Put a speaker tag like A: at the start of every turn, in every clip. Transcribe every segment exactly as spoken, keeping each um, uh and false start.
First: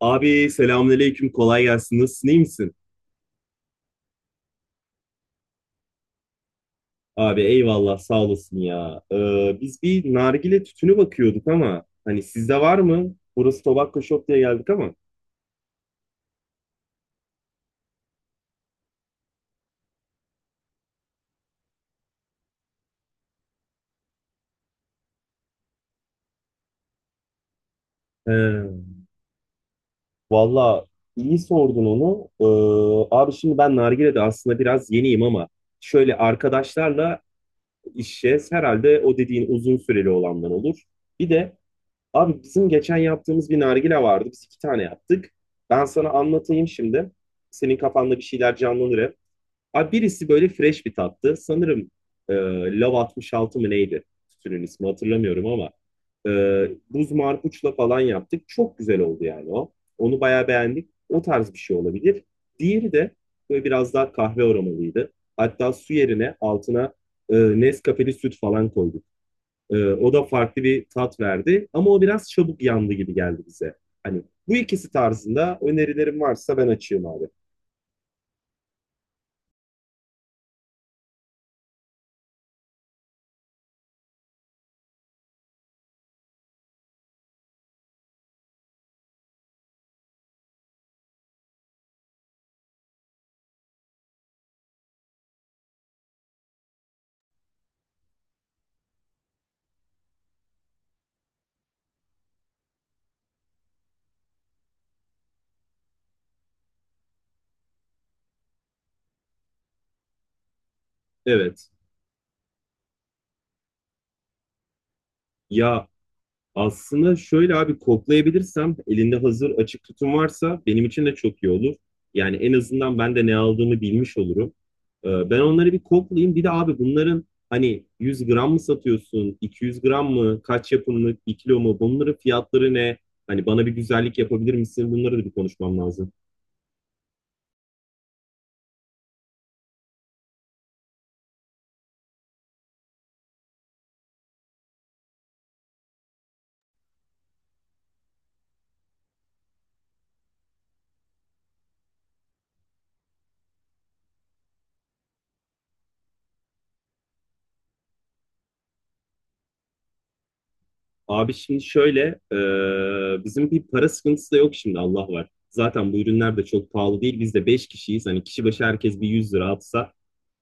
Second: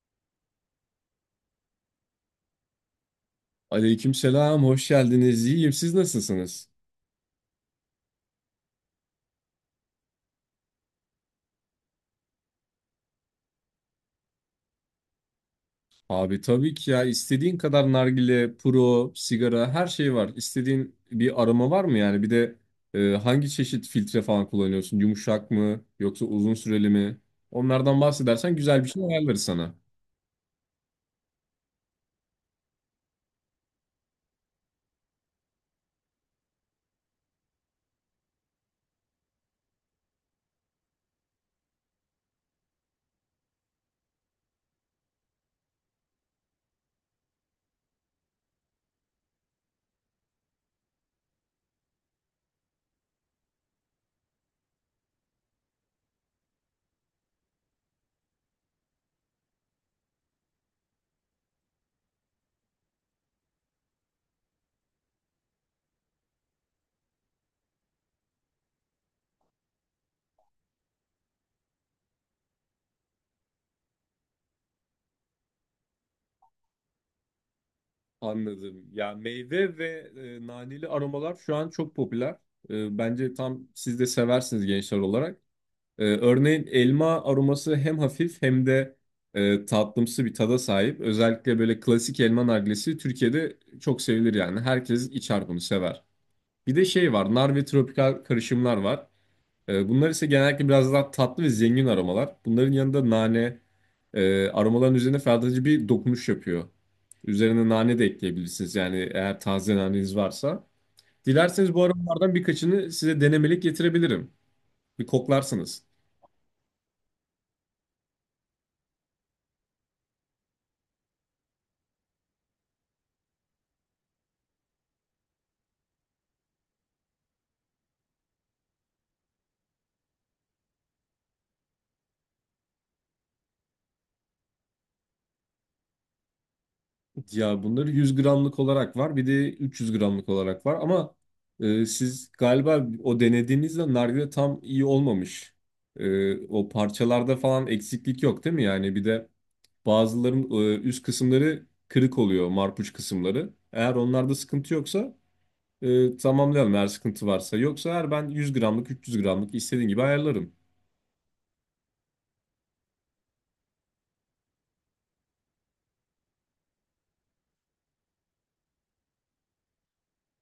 A: Abi selamünaleyküm, kolay gelsin. Nasılsın, iyi misin?
B: Aleykümselam, hoş geldiniz. İyiyim, siz nasılsınız?
A: Abi eyvallah, sağ olasın ya. Ee, biz bir nargile tütünü bakıyorduk ama hani sizde var mı? Burası Tobacco Shop diye geldik ama.
B: Abi tabii ki ya istediğin kadar nargile, puro, sigara her şey var. İstediğin bir aroma var mı yani? Bir de e, hangi çeşit filtre falan kullanıyorsun? Yumuşak mı yoksa uzun süreli mi? Onlardan bahsedersen
A: He,
B: güzel bir şey ayarlarız sana.
A: valla iyi sordun onu. Ee, abi şimdi ben nargilede aslında biraz yeniyim ama şöyle arkadaşlarla içeceğiz. Herhalde o dediğin uzun süreli olanlar olur. Bir de abi bizim geçen yaptığımız bir nargile vardı. Biz iki tane yaptık. Ben sana anlatayım şimdi. Senin kafanda bir şeyler canlanır hep. Abi birisi böyle fresh bir tattı. Sanırım e, Love altmış altı mı neydi? Tütünün ismi hatırlamıyorum ama. E, Buz marpuçla falan yaptık. Çok güzel oldu yani o. Onu bayağı beğendik. O tarz bir şey olabilir. Diğeri de böyle biraz daha kahve aromalıydı. Hatta su yerine altına e, Nescafe'li süt falan koyduk. Ee, o da farklı bir tat verdi. Ama o biraz çabuk yandı gibi geldi bize. Hani bu ikisi tarzında önerilerim varsa ben açayım abi.
B: Anladım. Ya meyve ve e, naneli aromalar şu an çok popüler. E, bence tam siz de seversiniz gençler olarak. Ee, örneğin elma aroması hem hafif hem de e, tatlımsı bir tada sahip. Özellikle böyle klasik elma nargilesi Türkiye'de çok sevilir yani. Herkes içer bunu sever. Bir de şey var, nar ve tropikal karışımlar var. Ee, bunlar ise genellikle biraz daha tatlı ve zengin aromalar. Bunların yanında nane, e, aromaların üzerine ferahlatıcı bir dokunuş yapıyor. Üzerine nane de ekleyebilirsiniz yani eğer taze naneniz varsa.
A: Evet.
B: Dilerseniz bu aromalardan birkaçını size denemelik getirebilirim. Bir koklarsınız.
A: Ya aslında şöyle abi, koklayabilirsem elinde hazır açık tutum varsa benim için de çok iyi olur. Yani en azından ben de ne aldığımı bilmiş olurum. Ee, ben onları bir koklayayım. Bir de abi bunların hani yüz gram mı satıyorsun, iki yüz gram mı, kaç yapımlık, bir kilo mu, bunların fiyatları ne? Hani bana bir güzellik yapabilir misin? Bunları da bir konuşmam lazım.
B: Ya bunları yüz gramlık olarak var, bir de üç yüz gramlık olarak var ama e, siz galiba o denediğinizde nargile tam iyi olmamış. E, o parçalarda falan eksiklik yok değil mi? Yani bir de bazıların e, üst kısımları kırık oluyor, marpuç kısımları. Eğer onlarda sıkıntı yoksa e, tamamlayalım, eğer sıkıntı varsa. Yoksa eğer ben yüz gramlık, üç yüz gramlık istediğin gibi ayarlarım.
A: Abi şimdi şöyle, e, bizim bir para sıkıntısı da yok şimdi, Allah var. Zaten bu ürünler de çok pahalı değil. Biz de beş kişiyiz. Hani kişi başı herkes bir yüz lira atsa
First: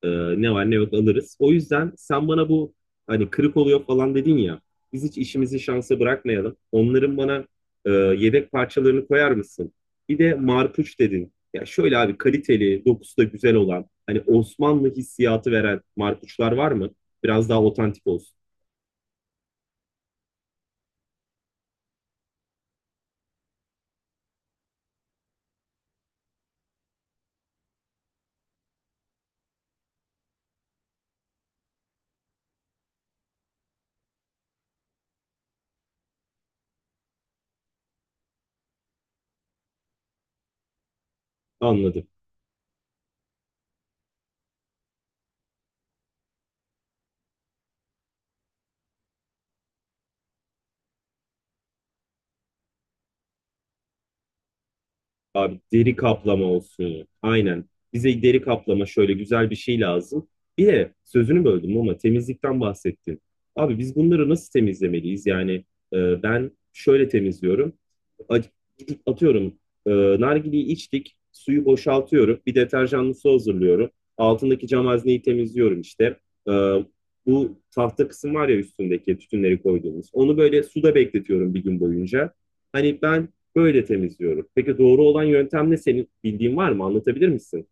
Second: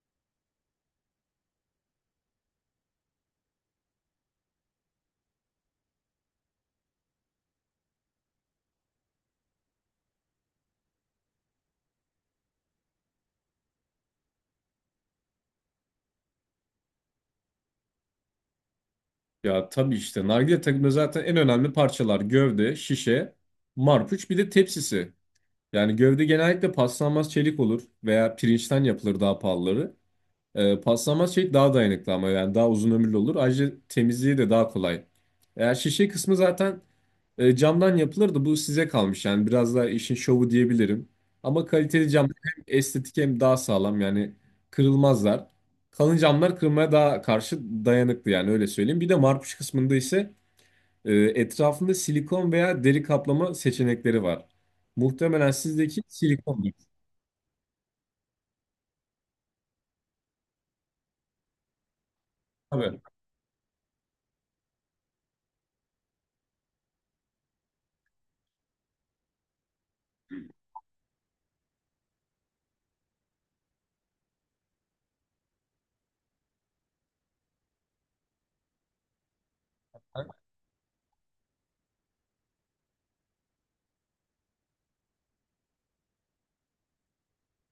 A: e, ne var ne yok alırız. O yüzden sen bana bu, hani kırık oluyor falan dedin ya, biz hiç işimizi şansa bırakmayalım. Onların bana e, yedek parçalarını koyar mısın? Bir de marpuç dedin. Ya şöyle abi, kaliteli, dokusu da güzel olan, hani Osmanlı hissiyatı veren marpuçlar var mı? Biraz daha otantik olsun.
B: Ya tabii işte nargile takımda zaten en önemli parçalar gövde, şişe, marpuç bir de tepsisi. Yani gövde genellikle paslanmaz çelik olur veya pirinçten yapılır daha pahalıları. Ee, paslanmaz çelik daha dayanıklı ama yani daha uzun ömürlü olur. Ayrıca temizliği de daha kolay. Eğer şişe kısmı zaten e, camdan yapılır da bu size kalmış. Yani biraz daha işin şovu diyebilirim. Ama
A: Anladım.
B: kaliteli cam hem estetik hem daha sağlam yani kırılmazlar. Kalın camlar kırılmaya daha karşı dayanıklı yani öyle söyleyeyim. Bir de marpuç kısmında ise e, etrafında silikon veya deri kaplama seçenekleri var. Muhtemelen
A: Abi deri
B: sizdeki
A: kaplama
B: silikondur.
A: olsun. Aynen. Bize deri kaplama şöyle güzel bir şey lazım. Bir de sözünü böldüm ama temizlikten
B: Tabii.
A: bahsettin. Abi biz bunları nasıl temizlemeliyiz? Yani e, ben şöyle temizliyorum. A- Gidip atıyorum, e, nargileyi içtik, suyu boşaltıyorum. Bir deterjanlı su hazırlıyorum. Altındaki cam hazneyi temizliyorum işte. E, Bu tahta kısım var ya üstündeki tütünleri koyduğumuz, onu böyle suda bekletiyorum bir gün boyunca. Hani ben böyle temizliyorum. Peki doğru olan yöntem ne? Senin bildiğin var mı? Anlatabilir misin?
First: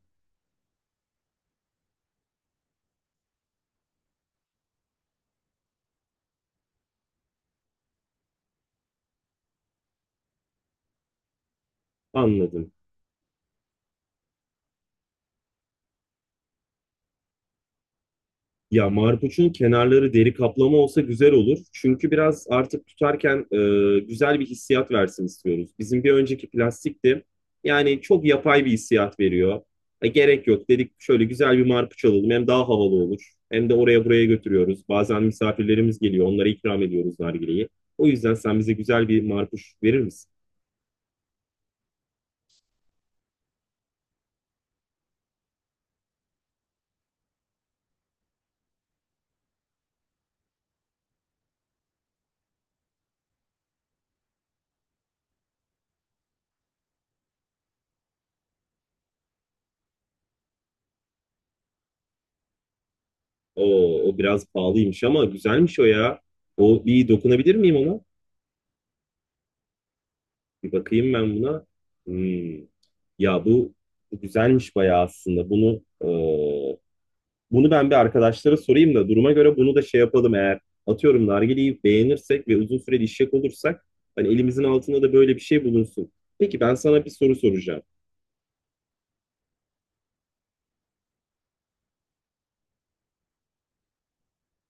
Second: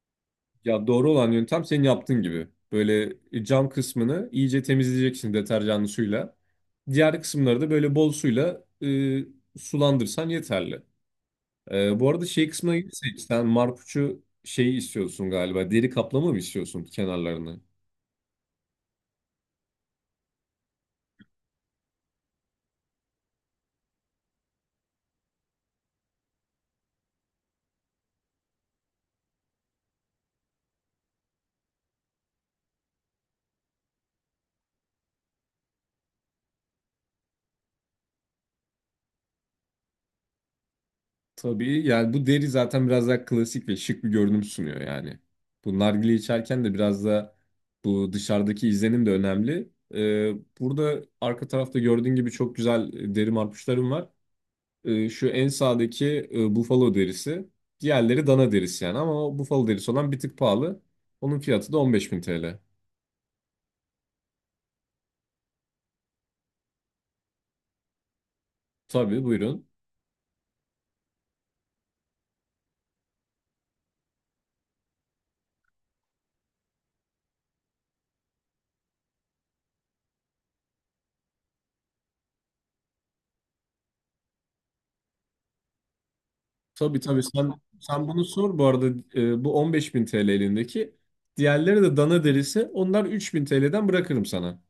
B: Ya doğru olan yöntem senin yaptığın gibi. Böyle cam kısmını iyice temizleyeceksin deterjanlı suyla. Diğer kısımları da böyle bol suyla e, sulandırsan yeterli. E, bu arada şey
A: Anladım.
B: kısmına gelirsek sen marpuçu şey istiyorsun galiba. Deri kaplama mı istiyorsun kenarlarını?
A: Ya marpuçun kenarları deri kaplama olsa güzel olur. Çünkü biraz artık tutarken e, güzel bir hissiyat versin istiyoruz. Bizim bir önceki plastikti. Yani çok yapay bir hissiyat veriyor. E, gerek yok dedik, şöyle güzel bir marpuç alalım. Hem daha havalı olur, hem de oraya buraya götürüyoruz. Bazen misafirlerimiz geliyor, onlara ikram ediyoruz nargileyi. O yüzden sen bize güzel bir marpuç verir misin?
B: Tabii, yani bu deri zaten biraz daha klasik ve şık bir görünüm sunuyor yani. Bu nargile içerken de biraz da bu dışarıdaki izlenim de önemli. Ee, burada arka tarafta gördüğün gibi çok güzel e, deri marpuçlarım var. Ee, şu en sağdaki e, bufalo derisi. Diğerleri dana derisi yani, ama o bufalo derisi olan bir tık pahalı. Onun fiyatı da on beş bin T L.
A: O, o biraz pahalıymış ama güzelmiş o ya. O, bir dokunabilir miyim ona?
B: Tabii, buyurun.
A: Bir bakayım ben buna. Hmm. Ya bu, Bu güzelmiş bayağı aslında. Bunu e, bunu ben bir arkadaşlara sorayım da duruma göre bunu da şey yapalım, eğer atıyorum nargileyi beğenirsek ve uzun süreli işek olursak, hani elimizin altında da böyle bir şey bulunsun. Peki ben
B: Tabii
A: sana bir
B: tabii,
A: soru
B: sen
A: soracağım.
B: sen bunu sor bu arada. E, bu on beş bin T L elindeki. Diğerleri de dana derisi. Onlar üç bin T L'den bırakırım sana.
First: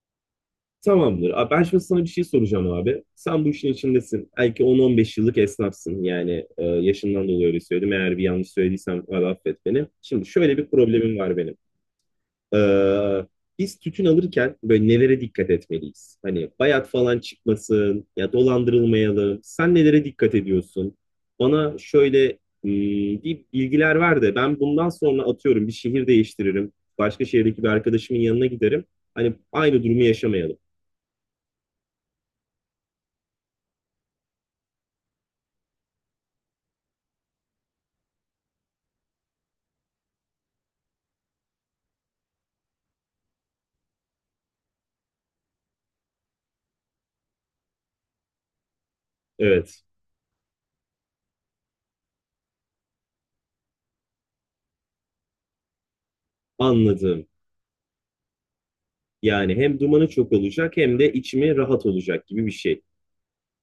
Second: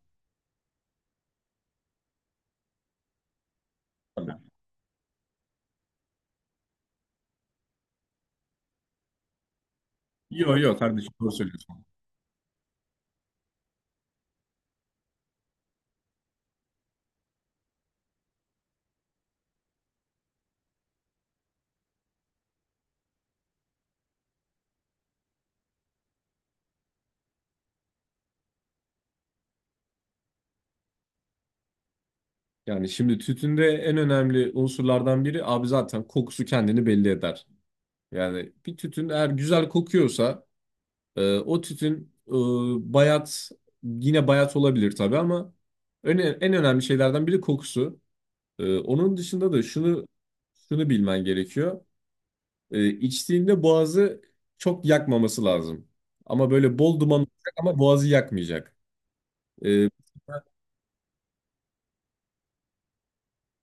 A: Tamamdır. Abi ben şimdi sana bir şey soracağım abi. Sen bu işin içindesin.
B: Tabii.
A: Belki on on beş yıllık esnafsın. Yani e, yaşından dolayı öyle söyledim. Eğer bir yanlış söylediysem abi affet beni. Şimdi şöyle
B: Yo
A: bir
B: yo kardeşim,
A: problemim
B: doğru
A: var benim.
B: söylüyorsun.
A: Ee, Biz tütün alırken böyle nelere dikkat etmeliyiz? Hani bayat falan çıkmasın ya, dolandırılmayalım. Sen nelere dikkat ediyorsun? Bana şöyle hmm, bir bilgiler ver de ben bundan sonra atıyorum bir şehir değiştiririm. Başka şehirdeki bir arkadaşımın yanına giderim. Hani aynı durumu yaşamayalım.
B: Yani şimdi tütünde en önemli unsurlardan biri abi zaten kokusu kendini belli eder. Yani bir tütün eğer güzel kokuyorsa e, o tütün e, bayat yine bayat olabilir tabii, ama en, en önemli şeylerden biri kokusu. E, onun dışında da
A: Evet.
B: şunu şunu bilmen gerekiyor. Ee, içtiğinde boğazı çok yakmaması lazım. Ama böyle bol duman
A: Anladım.
B: olacak ama boğazı yakmayacak.
A: Yani hem
B: Ee,
A: dumanı çok olacak hem de içimi rahat olacak gibi bir şey.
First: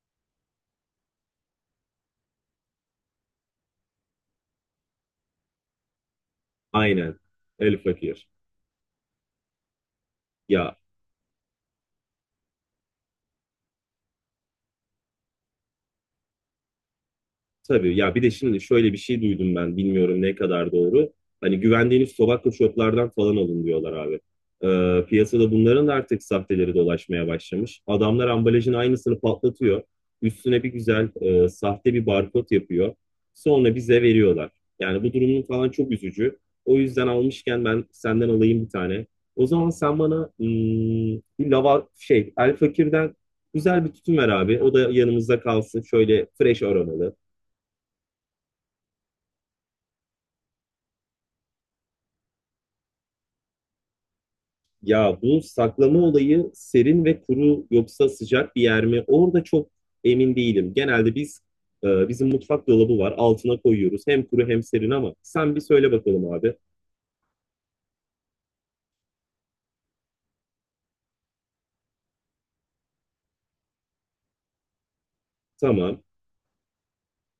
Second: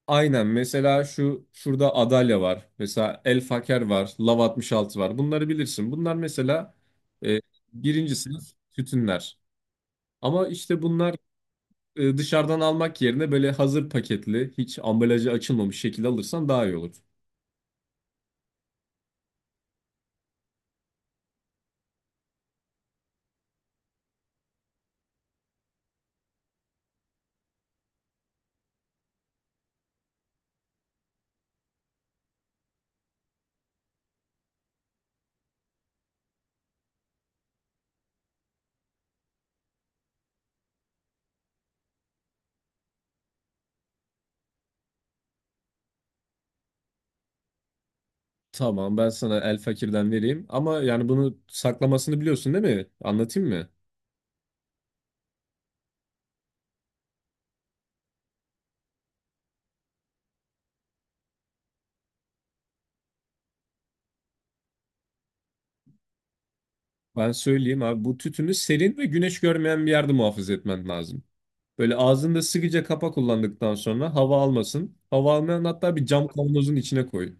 B: aynen, mesela şu şurada Adalya var. Mesela El Faker var. Lav altmış altı var. Bunları bilirsin. Bunlar mesela
A: Aynen.
B: e,
A: El
B: birinci
A: fakir.
B: sınıf tütünler. Ama
A: Ya
B: işte bunlar e, dışarıdan almak yerine böyle hazır paketli, hiç ambalajı açılmamış şekilde alırsan daha iyi olur.
A: tabii ya, bir de şimdi şöyle bir şey duydum, ben bilmiyorum ne kadar doğru. Hani güvendiğiniz tobacco shoplardan falan alın diyorlar abi. Ee, piyasada bunların da artık sahteleri dolaşmaya başlamış. Adamlar ambalajın aynısını patlatıyor. Üstüne bir güzel e, sahte bir barkod yapıyor. Sonra bize veriyorlar. Yani bu durumun falan çok üzücü. O yüzden almışken ben senden alayım bir tane. O zaman sen bana hmm, bir lava şey, El Fakir'den güzel bir tütün ver abi. O da yanımızda kalsın. Şöyle fresh aromalı.
B: Tamam, ben sana El Fakir'den vereyim ama yani bunu saklamasını biliyorsun değil mi? Anlatayım mı?
A: Ya bu saklama olayı serin ve kuru, yoksa sıcak bir yer mi? Orada çok emin değilim. Genelde biz e, bizim mutfak dolabı var, altına koyuyoruz. Hem kuru hem serin ama sen bir söyle bakalım abi.
B: Ben söyleyeyim abi, bu tütünü serin ve güneş görmeyen bir yerde muhafaza etmen lazım. Böyle ağzında sıkıca kapa, kullandıktan sonra hava almasın. Hava almayan hatta
A: Tamam.
B: bir cam kavanozun içine koy.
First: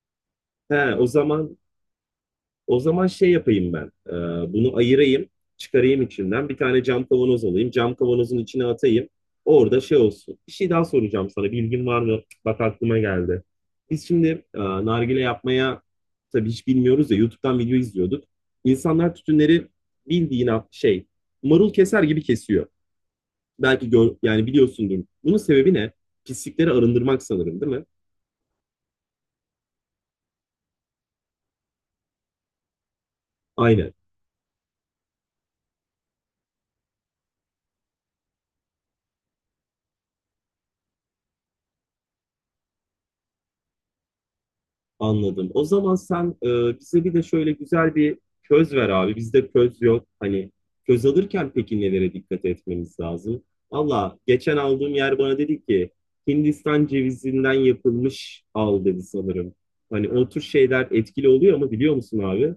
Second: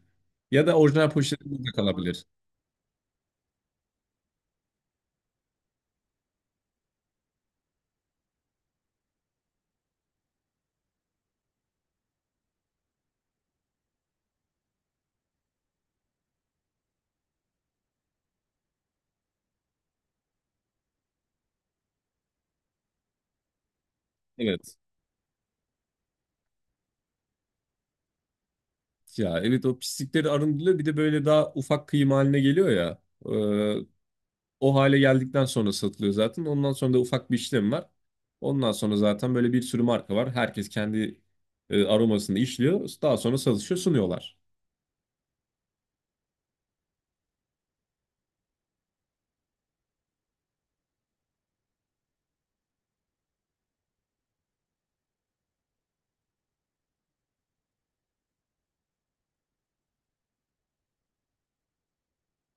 B: Ya da
A: He, o
B: orijinal
A: zaman,
B: poşetinde de kalabilir.
A: O zaman şey yapayım ben. E, bunu ayırayım, çıkarayım içinden. Bir tane cam kavanoz alayım. Cam kavanozun içine atayım. Orada şey olsun. Bir şey daha soracağım sana. Bilgin var mı? Bak aklıma geldi. Biz şimdi e, nargile yapmaya, tabii hiç bilmiyoruz ya, YouTube'dan video izliyorduk. İnsanlar tütünleri bildiğin a- şey, marul keser gibi kesiyor. Belki gör, yani
B: Evet.
A: biliyorsundur. Bunun sebebi ne? Pislikleri arındırmak sanırım, değil mi?
B: Ya evet, o pislikleri arındırılıyor. Bir de böyle daha ufak kıyım haline geliyor ya. Ee,
A: Aynen.
B: o hale geldikten sonra satılıyor zaten. Ondan sonra da ufak bir işlem var. Ondan sonra zaten böyle bir sürü marka var. Herkes kendi e, aromasını işliyor. Daha sonra satışa sunuyorlar.
A: Anladım. O zaman sen e, bize bir de şöyle güzel bir köz ver abi. Bizde köz yok. Hani köz alırken peki nelere dikkat etmemiz lazım? Valla geçen aldığım yer bana dedi ki Hindistan cevizinden yapılmış al dedi sanırım. Hani o tür şeyler etkili oluyor ama, biliyor musun abi?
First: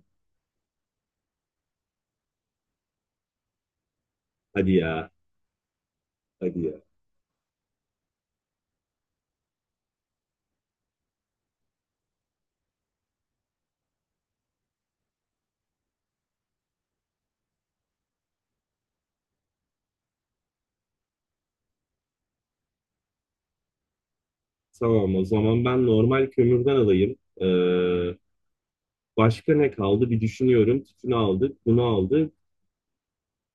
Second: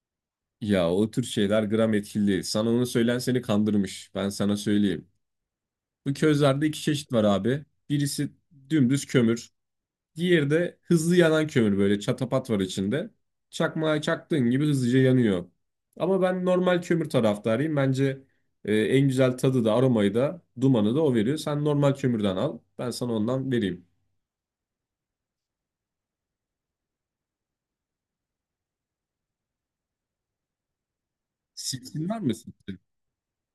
B: Ya o tür şeyler gram etkili değil. Sana onu söyleyen seni kandırmış. Ben sana
A: Hadi
B: söyleyeyim.
A: ya,
B: Bu
A: hadi
B: közlerde
A: ya.
B: iki çeşit var abi. Birisi dümdüz kömür. Diğeri de hızlı yanan kömür, böyle çatapat var içinde. Çakmağa çaktığın gibi hızlıca yanıyor. Ama ben normal kömür taraftarıyım. Bence e, en güzel tadı da aromayı da dumanı da o veriyor. Sen normal kömürden al. Ben sana ondan vereyim.
A: Tamam, o zaman ben normal kömürden alayım. Ee, Başka ne kaldı bir düşünüyorum. Tütünü aldık, bunu
B: Sitrin var
A: aldık.
B: mı sitrin?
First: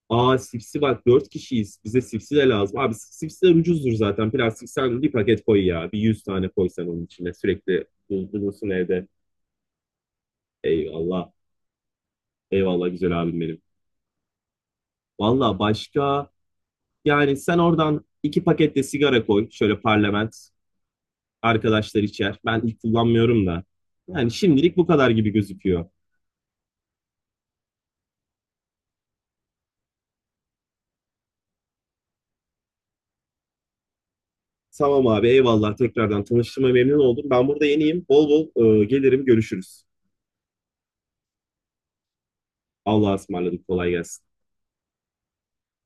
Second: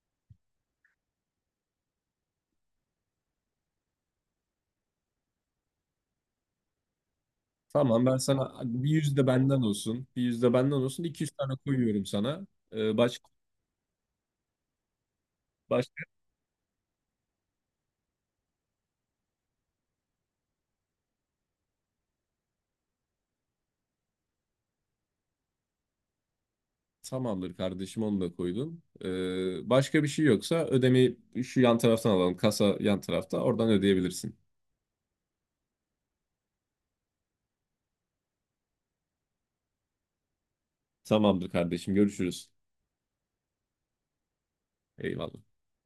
A: Aa, sipsi, bak dört kişiyiz, bize sipsi de lazım. Abi sipsiler ucuzdur zaten. Plastik, sen bir paket koy ya. Bir yüz tane koy sen onun içine. Sürekli
B: Tamam, ben
A: bul-
B: sana
A: bulunsun
B: bir
A: evde.
B: yüzde benden olsun. Bir yüzde benden olsun. İki
A: Eyvallah.
B: yüz tane koyuyorum sana.
A: Eyvallah
B: Ee,
A: güzel
B: baş,
A: abim benim. Valla
B: başka
A: başka, yani sen oradan iki paket de sigara koy. Şöyle parlament. Arkadaşlar içer. Ben ilk kullanmıyorum da. Yani şimdilik bu kadar gibi gözüküyor.
B: Tamamdır kardeşim, onu da koydum. Ee, başka bir şey yoksa ödemeyi şu yan taraftan alalım. Kasa yan tarafta. Oradan ödeyebilirsin.
A: Tamam abi eyvallah. Tekrardan tanıştığıma memnun oldum. Ben burada yeniyim. Bol bol e, gelirim, görüşürüz.
B: Tamamdır kardeşim, görüşürüz.
A: Allah'a ısmarladık. Kolay gelsin.
B: Eyvallah.